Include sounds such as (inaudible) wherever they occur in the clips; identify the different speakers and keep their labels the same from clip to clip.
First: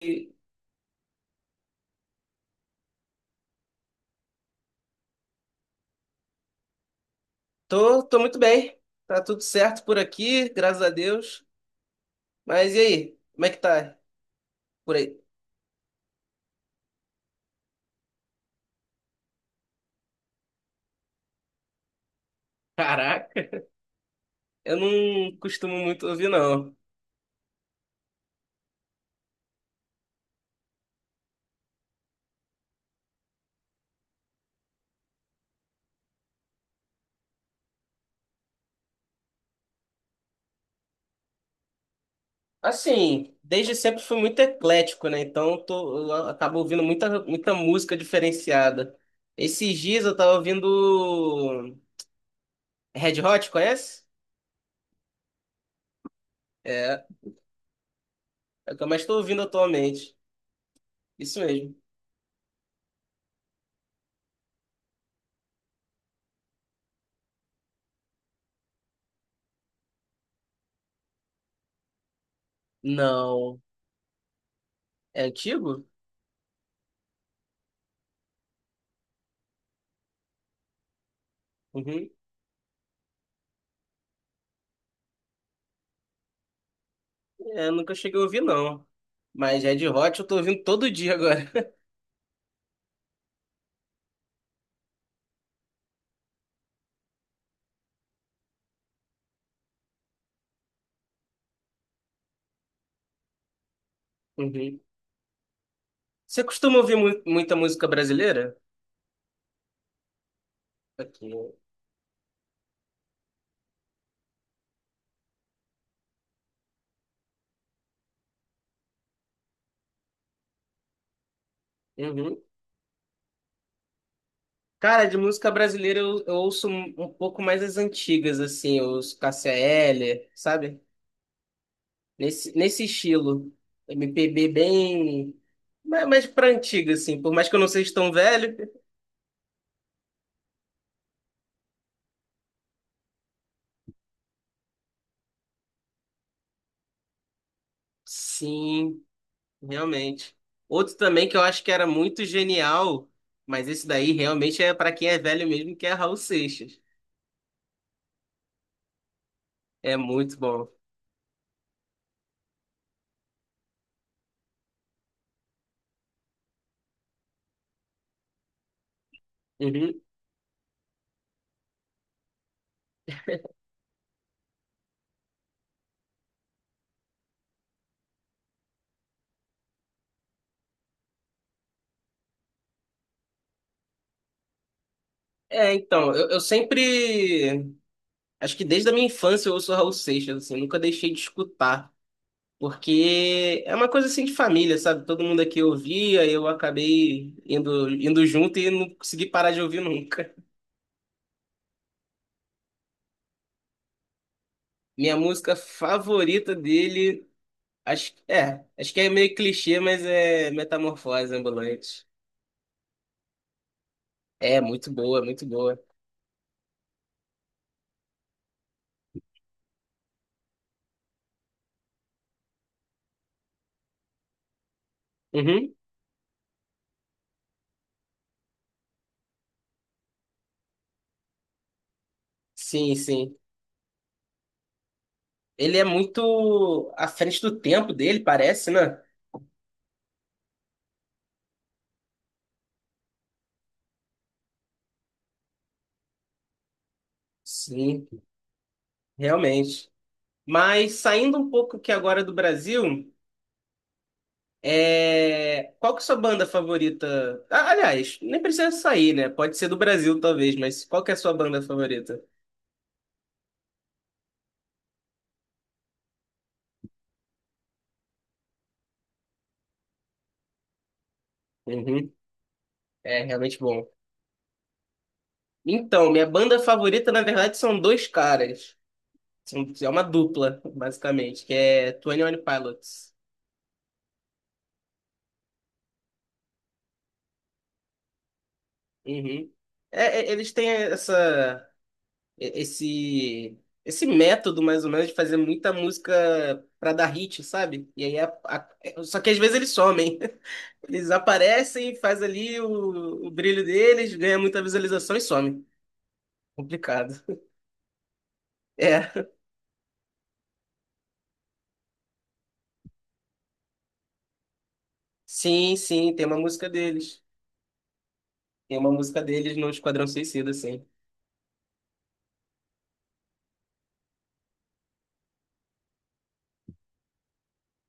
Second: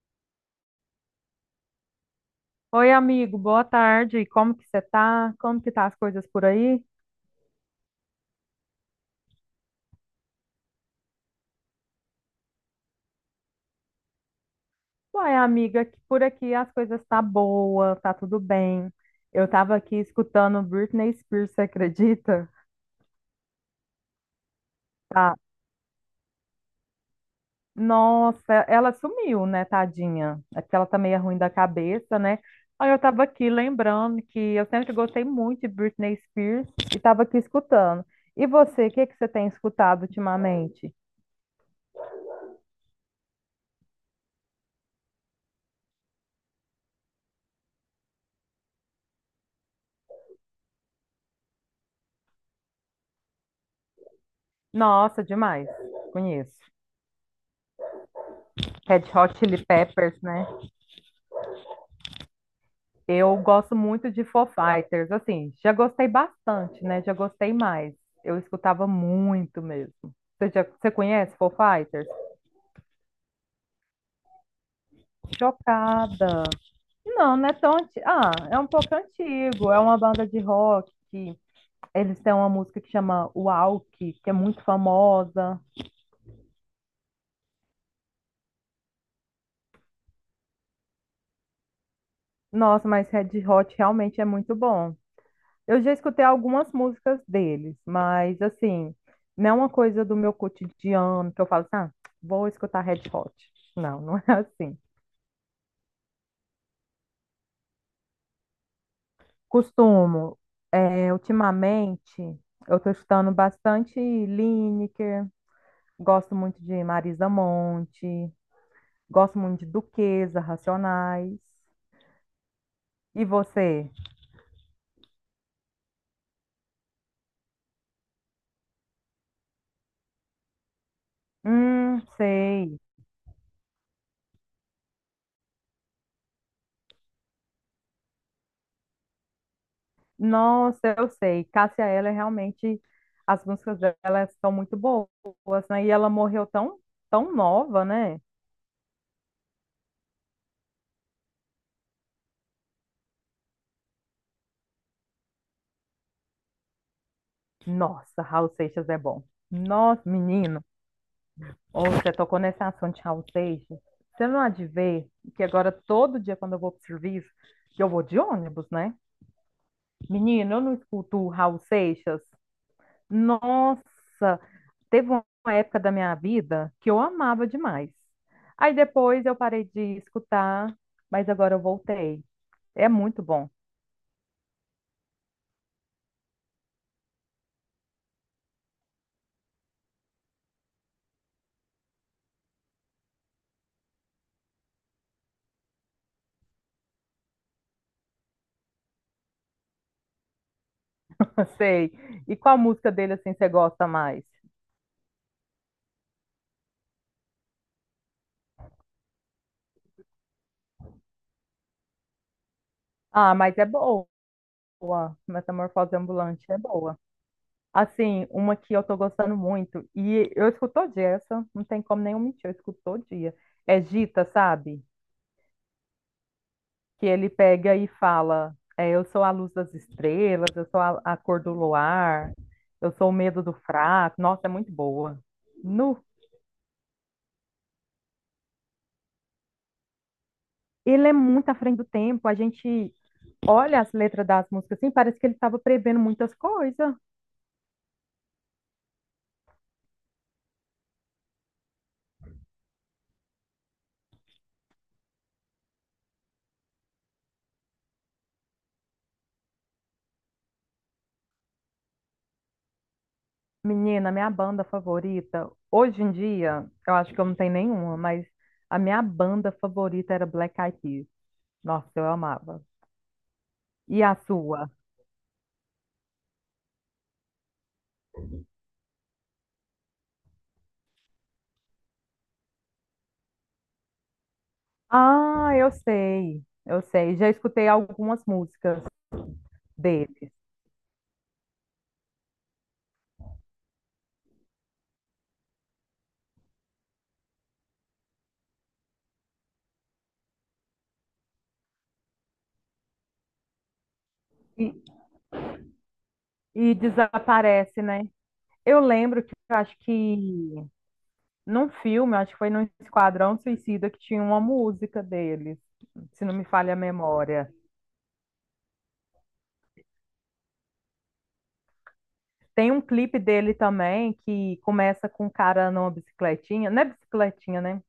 Speaker 1: E
Speaker 2: Oi, amigo, boa tarde. Como que você tá? Como que tá as coisas por aí?
Speaker 1: Tô muito bem. Tá tudo certo por aqui, graças a Deus. Mas e aí? Como é que tá por aí?
Speaker 2: Uai, amiga, que por aqui as coisas tá boa, tá tudo bem. Eu tava aqui escutando Britney Spears, você acredita?
Speaker 1: Caraca, eu não
Speaker 2: Tá.
Speaker 1: costumo muito ouvir, não.
Speaker 2: Nossa, ela sumiu, né, tadinha? É porque ela tá meio ruim da cabeça, né? Aí eu tava aqui lembrando que eu sempre gostei muito de Britney Spears e tava aqui escutando. E você, o que que você tem escutado ultimamente?
Speaker 1: Assim, desde sempre fui muito eclético, né? Então eu acabo ouvindo muita música diferenciada. Esses dias eu tava ouvindo Red Hot, conhece?
Speaker 2: Nossa, demais. Conheço.
Speaker 1: É, é o que eu mais
Speaker 2: Red
Speaker 1: tô
Speaker 2: Hot
Speaker 1: ouvindo
Speaker 2: Chili Peppers,
Speaker 1: atualmente.
Speaker 2: né?
Speaker 1: Isso mesmo.
Speaker 2: Eu gosto muito de Foo Fighters, assim, já gostei bastante, né? Já gostei mais. Eu escutava muito mesmo. Você, já, você conhece Foo Fighters?
Speaker 1: Não. É antigo?
Speaker 2: Chocada. Não, é tão antigo. Ah, é um pouco antigo. É uma banda de rock que
Speaker 1: Uhum.
Speaker 2: eles têm uma música que chama Walk, que é muito famosa.
Speaker 1: É, nunca cheguei a ouvir, não. Mas Red Hot eu tô ouvindo todo dia agora. (laughs)
Speaker 2: Nossa, mas Red Hot realmente é muito bom. Eu já escutei algumas músicas deles, mas assim, não é uma coisa do meu cotidiano que eu falo assim, ah, vou escutar Red Hot. Não, é assim.
Speaker 1: Uhum. Você costuma ouvir muita música brasileira?
Speaker 2: Costumo, é,
Speaker 1: Aqui.
Speaker 2: ultimamente, eu estou escutando bastante Lineker, gosto muito de Marisa Monte, gosto muito de Duquesa, Racionais.
Speaker 1: Uhum.
Speaker 2: E você?
Speaker 1: Cara, de música brasileira eu ouço um pouco mais as antigas, assim, os Cássia Eller, sabe?
Speaker 2: Sei.
Speaker 1: Nesse estilo. MPB bem. Mais pra antiga, assim. Por mais que eu não seja tão velho.
Speaker 2: Nossa, eu sei. Cássia Eller realmente as músicas dela são muito boas, né? E ela morreu tão tão nova, né?
Speaker 1: Sim. Realmente. Outro também que eu acho que era muito genial, mas esse daí realmente é para quem é velho mesmo, que é Raul Seixas.
Speaker 2: Nossa, Raul Seixas é bom.
Speaker 1: É
Speaker 2: Nossa,
Speaker 1: muito
Speaker 2: menino,
Speaker 1: bom.
Speaker 2: ou você tocou nesse assunto de Raul Seixas. Você não há de ver que agora todo dia quando eu vou pro serviço, que eu vou de ônibus, né?
Speaker 1: Uhum.
Speaker 2: Menino, eu não escuto o Raul Seixas. Nossa, teve uma época da minha vida que eu amava demais. Aí depois eu parei de escutar, mas agora eu voltei. É muito bom.
Speaker 1: É, então, eu sempre. Acho que desde a minha infância eu ouço Raul Seixas, assim, nunca deixei de escutar. Porque é uma coisa assim de família, sabe? Todo mundo aqui ouvia, eu acabei indo junto e não consegui parar de ouvir nunca.
Speaker 2: (laughs) Sei. E qual música dele assim você gosta mais?
Speaker 1: (laughs) Minha música favorita dele, acho, é, acho que é meio clichê, mas é Metamorfose Ambulante.
Speaker 2: Ah, mas é boa.
Speaker 1: É muito boa, muito boa.
Speaker 2: Metamorfose Ambulante é boa. Assim, uma que eu tô gostando muito, e eu escuto todo dia, essa não tem como nenhum mentir, eu escuto todo dia. É Gita, sabe?
Speaker 1: Uhum.
Speaker 2: Que ele pega e fala: é, eu sou a luz das estrelas, eu sou a cor do luar, eu
Speaker 1: Sim,
Speaker 2: sou o
Speaker 1: sim.
Speaker 2: medo do fraco. Nossa, é muito boa.
Speaker 1: Ele é
Speaker 2: Nu,
Speaker 1: muito à frente do tempo dele, parece, né?
Speaker 2: ele é muito à frente do tempo. A gente olha as letras das músicas assim, parece que ele estava prevendo muitas coisas.
Speaker 1: Sim, realmente. Mas saindo um pouco aqui agora do Brasil, qual que é a sua banda favorita? Ah, aliás, nem precisa sair, né? Pode ser do Brasil, talvez, mas qual que é a sua banda favorita?
Speaker 2: Menina, minha banda favorita, hoje em dia, eu acho que eu não tenho nenhuma, mas a minha banda favorita era Black Eyed Peas. Nossa, eu
Speaker 1: Uhum.
Speaker 2: amava.
Speaker 1: É realmente bom.
Speaker 2: E a sua?
Speaker 1: Então, minha banda favorita, na verdade, são dois caras. É uma dupla, basicamente, que é Twenty One Pilots.
Speaker 2: Ah, eu sei, eu sei. Já escutei algumas músicas
Speaker 1: Uhum.
Speaker 2: deles.
Speaker 1: Eles têm e- esse, esse método, mais ou menos, de fazer muita música pra dar hit, sabe? E aí só que às vezes eles somem. (laughs) Eles aparecem, faz ali o brilho deles, ganha muita
Speaker 2: E,
Speaker 1: visualização e some.
Speaker 2: e
Speaker 1: Complicado. (laughs)
Speaker 2: desaparece, né? Eu lembro
Speaker 1: É.
Speaker 2: que eu acho que num filme, acho que foi num Esquadrão Suicida que tinha uma música deles,
Speaker 1: Sim, sim,
Speaker 2: se
Speaker 1: tem
Speaker 2: não
Speaker 1: uma
Speaker 2: me
Speaker 1: música
Speaker 2: falha a
Speaker 1: deles.
Speaker 2: memória.
Speaker 1: Tem uma música deles no Esquadrão Suicida, sim.
Speaker 2: Tem um clipe dele também que começa com um cara numa bicicletinha, não é bicicletinha, né?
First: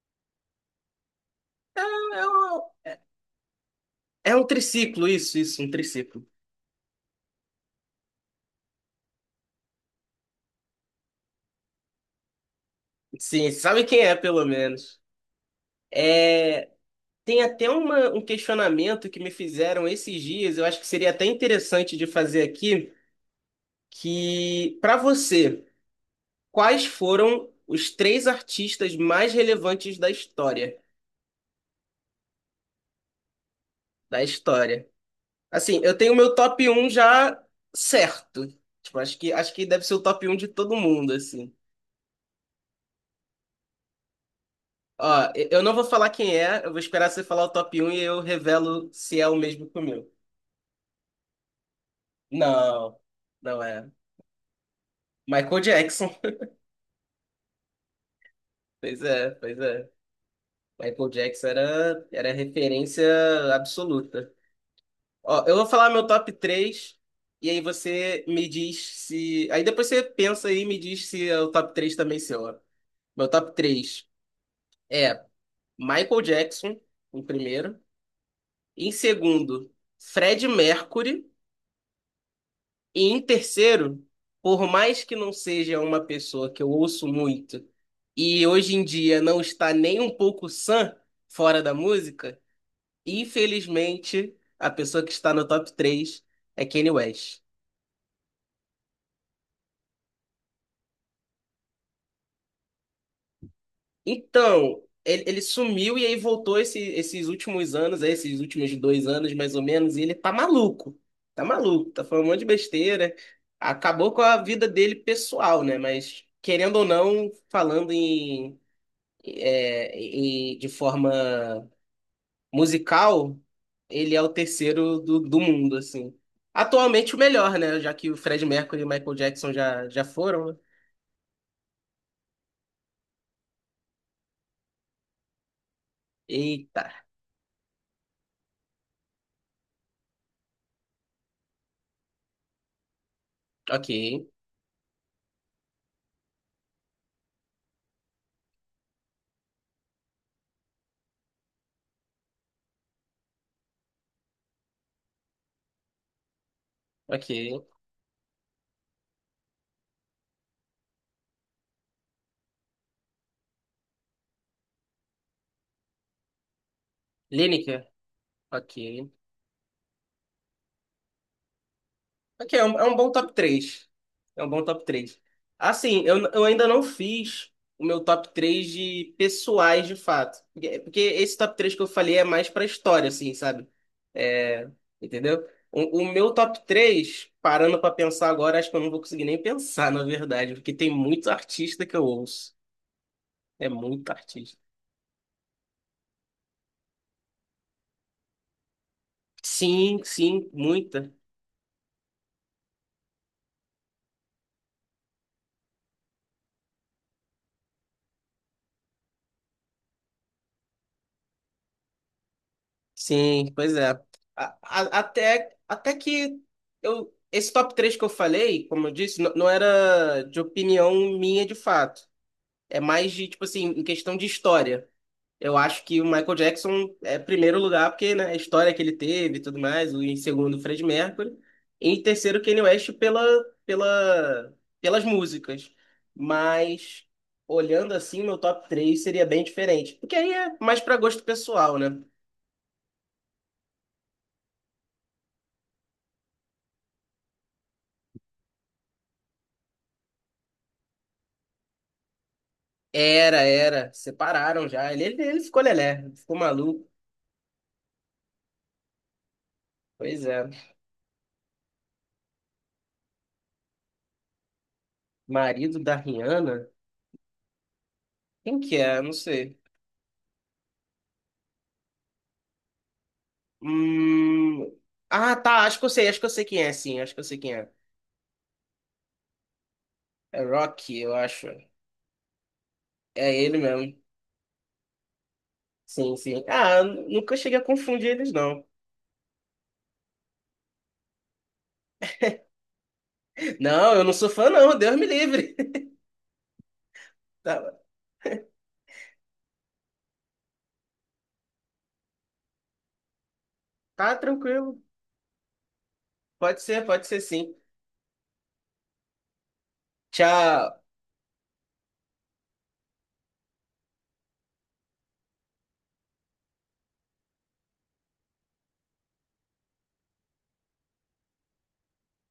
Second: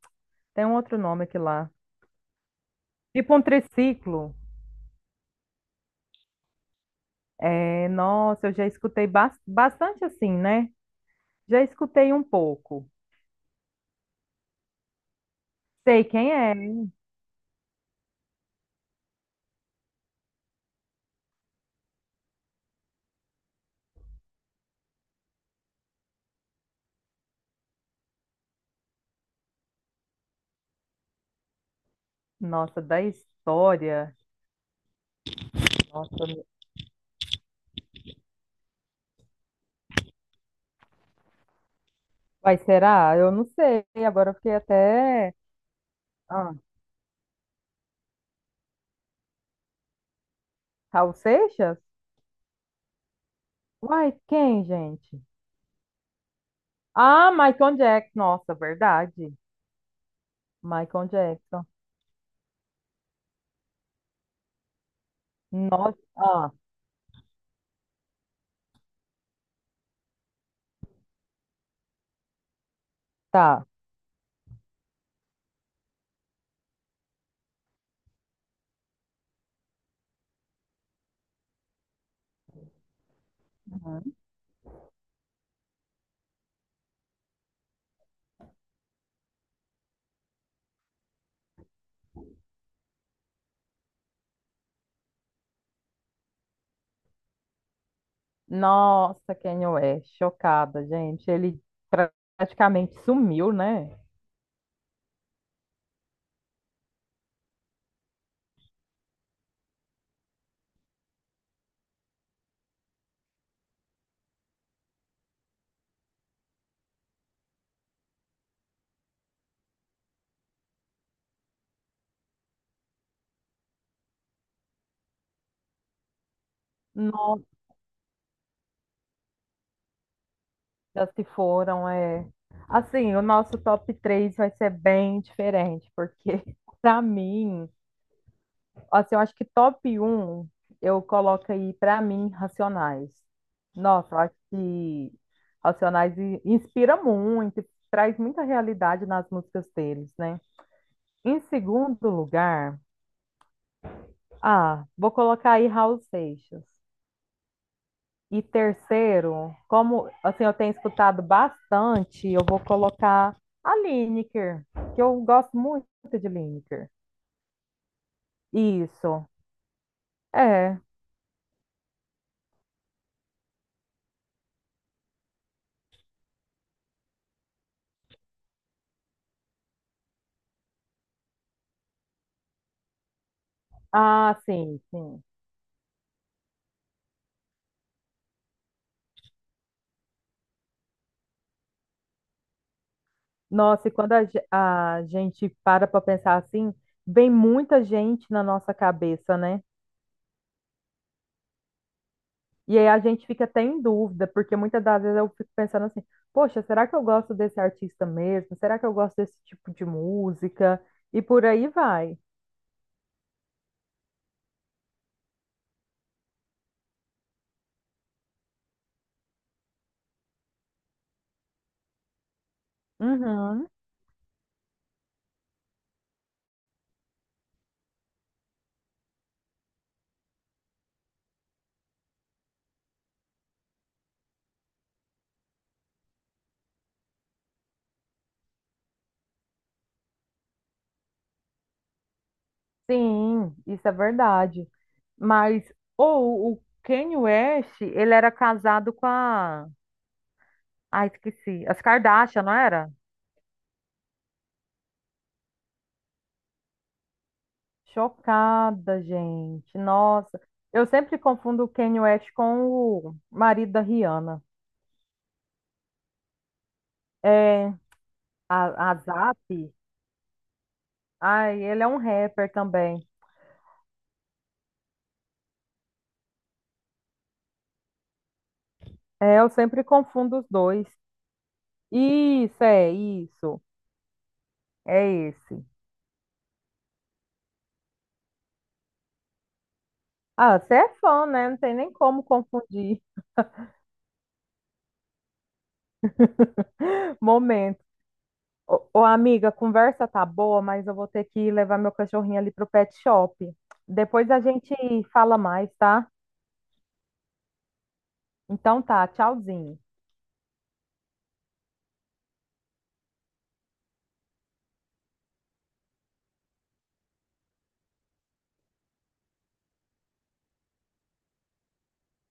Speaker 2: Tem um outro nome aqui lá.
Speaker 1: É um,
Speaker 2: Tipo um triciclo.
Speaker 1: é um triciclo, isso, um triciclo.
Speaker 2: É, nossa, eu já escutei bastante assim, né? Já escutei um pouco.
Speaker 1: Sim, sabe quem é, pelo menos.
Speaker 2: Sei quem é.
Speaker 1: É. Tem até um questionamento que me fizeram esses dias, eu acho que seria até interessante de fazer aqui, que para você, quais foram os três artistas mais relevantes da história?
Speaker 2: Nossa, da história.
Speaker 1: Da história. Assim, eu tenho o
Speaker 2: Nossa.
Speaker 1: meu top um já certo. Tipo, acho que deve ser o top um de todo mundo, assim.
Speaker 2: Vai, será? Eu não sei. Agora eu fiquei
Speaker 1: Ó,
Speaker 2: até.
Speaker 1: eu não vou falar quem
Speaker 2: Ah,
Speaker 1: é, eu vou esperar você falar o top um e eu revelo se é o mesmo que o meu.
Speaker 2: Raul Seixas?
Speaker 1: Não, não é.
Speaker 2: Uai, quem, gente?
Speaker 1: Michael Jackson.
Speaker 2: Ah, Michael Jackson. Nossa,
Speaker 1: Pois é,
Speaker 2: verdade.
Speaker 1: pois é.
Speaker 2: Michael
Speaker 1: Michael Jackson
Speaker 2: Jackson.
Speaker 1: era referência absoluta. Ó, eu vou falar
Speaker 2: Nossa.
Speaker 1: meu top
Speaker 2: Ah,
Speaker 1: 3 e aí você me diz se. Aí depois você pensa aí e me diz se é o top 3 também seu. Ó. Meu top
Speaker 2: tá.
Speaker 1: 3 é Michael Jackson, em primeiro. Em segundo, Fred Mercury. E em terceiro,
Speaker 2: Uhum.
Speaker 1: por mais que não seja uma pessoa que eu ouço muito e hoje em dia não está nem um pouco sã fora da música. Infelizmente, a pessoa que está no top 3 é Kanye West.
Speaker 2: Nossa, Kanye West. Chocada, gente. Ele pra- praticamente sumiu, né?
Speaker 1: Então, ele sumiu e aí voltou esses últimos anos, aí, esses últimos dois anos mais ou menos, e ele tá maluco. Tá maluco, tá falando um monte de besteira. Acabou com a vida dele pessoal, né? Mas, querendo ou não, falando em, é, em- de forma musical, ele é o terceiro do mundo, assim. Atualmente o
Speaker 2: Nossa,
Speaker 1: melhor, né? Já que o Fred Mercury e o Michael Jackson já foram, né?
Speaker 2: se foram, é. Assim, o nosso top 3 vai ser bem diferente, porque (laughs)
Speaker 1: Eita,
Speaker 2: pra mim. Assim, eu acho que top um eu coloco aí pra mim Racionais.
Speaker 1: ok,
Speaker 2: Nossa, eu acho que Racionais inspira muito, traz muita realidade nas músicas deles, né? Em segundo lugar, ah, vou colocar aí Raul Seixas.
Speaker 1: ok.
Speaker 2: E terceiro, como assim eu tenho escutado bastante, eu vou colocar a Lineker, que eu gosto muito de Lineker.
Speaker 1: Lineker, ok.
Speaker 2: Isso. É.
Speaker 1: Ok, é um bom top 3. É um bom top 3. Assim, eu ainda não fiz o meu top 3 de pessoais, de fato. Porque esse top 3 que eu falei é mais pra história, assim, sabe?
Speaker 2: Ah,
Speaker 1: É,
Speaker 2: sim, sim.
Speaker 1: entendeu? O meu top 3, parando pra pensar agora, acho que eu não vou conseguir nem pensar, (laughs) na verdade. Porque tem muito artista que eu ouço. É
Speaker 2: Nossa, e
Speaker 1: muito
Speaker 2: quando a,
Speaker 1: artista.
Speaker 2: a gente para para pensar assim, vem muita gente na nossa cabeça, né?
Speaker 1: Sim, sim, muita.
Speaker 2: E aí a gente fica até em dúvida, porque muitas das vezes eu fico pensando assim, poxa, será que eu gosto desse artista mesmo? Será que eu gosto desse tipo de música? E por aí vai.
Speaker 1: Sim, pois é. Até, até que eu, esse top 3 que eu falei, como eu disse, não era de opinião minha de fato. É mais de, tipo assim,
Speaker 2: Uhum,
Speaker 1: em questão de história. Eu acho que o Michael Jackson é primeiro lugar, porque, né, a história que ele teve e tudo mais, em segundo, o Freddie Mercury, e em terceiro, o Kanye West pela, pelas músicas. Mas, olhando assim, meu top 3 seria bem diferente. Porque aí é mais para gosto pessoal, né?
Speaker 2: sim, isso é verdade. Mas, ou o Kanye West, ele era casado com a... Ai, esqueci. As Kardashian, não era?
Speaker 1: Era. Separaram já. Ele ficou lelé, ficou maluco.
Speaker 2: Chocada, gente.
Speaker 1: Pois
Speaker 2: Nossa,
Speaker 1: é.
Speaker 2: eu sempre confundo o Kanye West com o marido da Rihanna.
Speaker 1: Marido da Rihanna?
Speaker 2: É,
Speaker 1: Quem que
Speaker 2: a
Speaker 1: é? Não
Speaker 2: Zap.
Speaker 1: sei.
Speaker 2: Ai, ele é um rapper também.
Speaker 1: Hum. Ah, tá. Acho que eu sei. Acho que eu sei quem é, sim. Acho que eu sei quem é.
Speaker 2: É, eu sempre confundo
Speaker 1: É
Speaker 2: os dois.
Speaker 1: Rock, eu acho. É ele
Speaker 2: Isso.
Speaker 1: mesmo.
Speaker 2: É esse.
Speaker 1: Sim, sim. Ah, nunca cheguei a confundir eles, não.
Speaker 2: Ah, você é fã, né? Não tem nem como confundir.
Speaker 1: Não, eu não sou fã, não. Deus me livre. (laughs)
Speaker 2: (laughs)
Speaker 1: Tá,
Speaker 2: Momento. Ô, ô, amiga, a conversa tá boa, mas eu vou ter que levar meu cachorrinho ali pro pet shop.
Speaker 1: tá
Speaker 2: Depois a gente
Speaker 1: tranquilo.
Speaker 2: fala mais, tá?
Speaker 1: Pode ser sim.
Speaker 2: Então tá, tchauzinho.
Speaker 1: Tchau.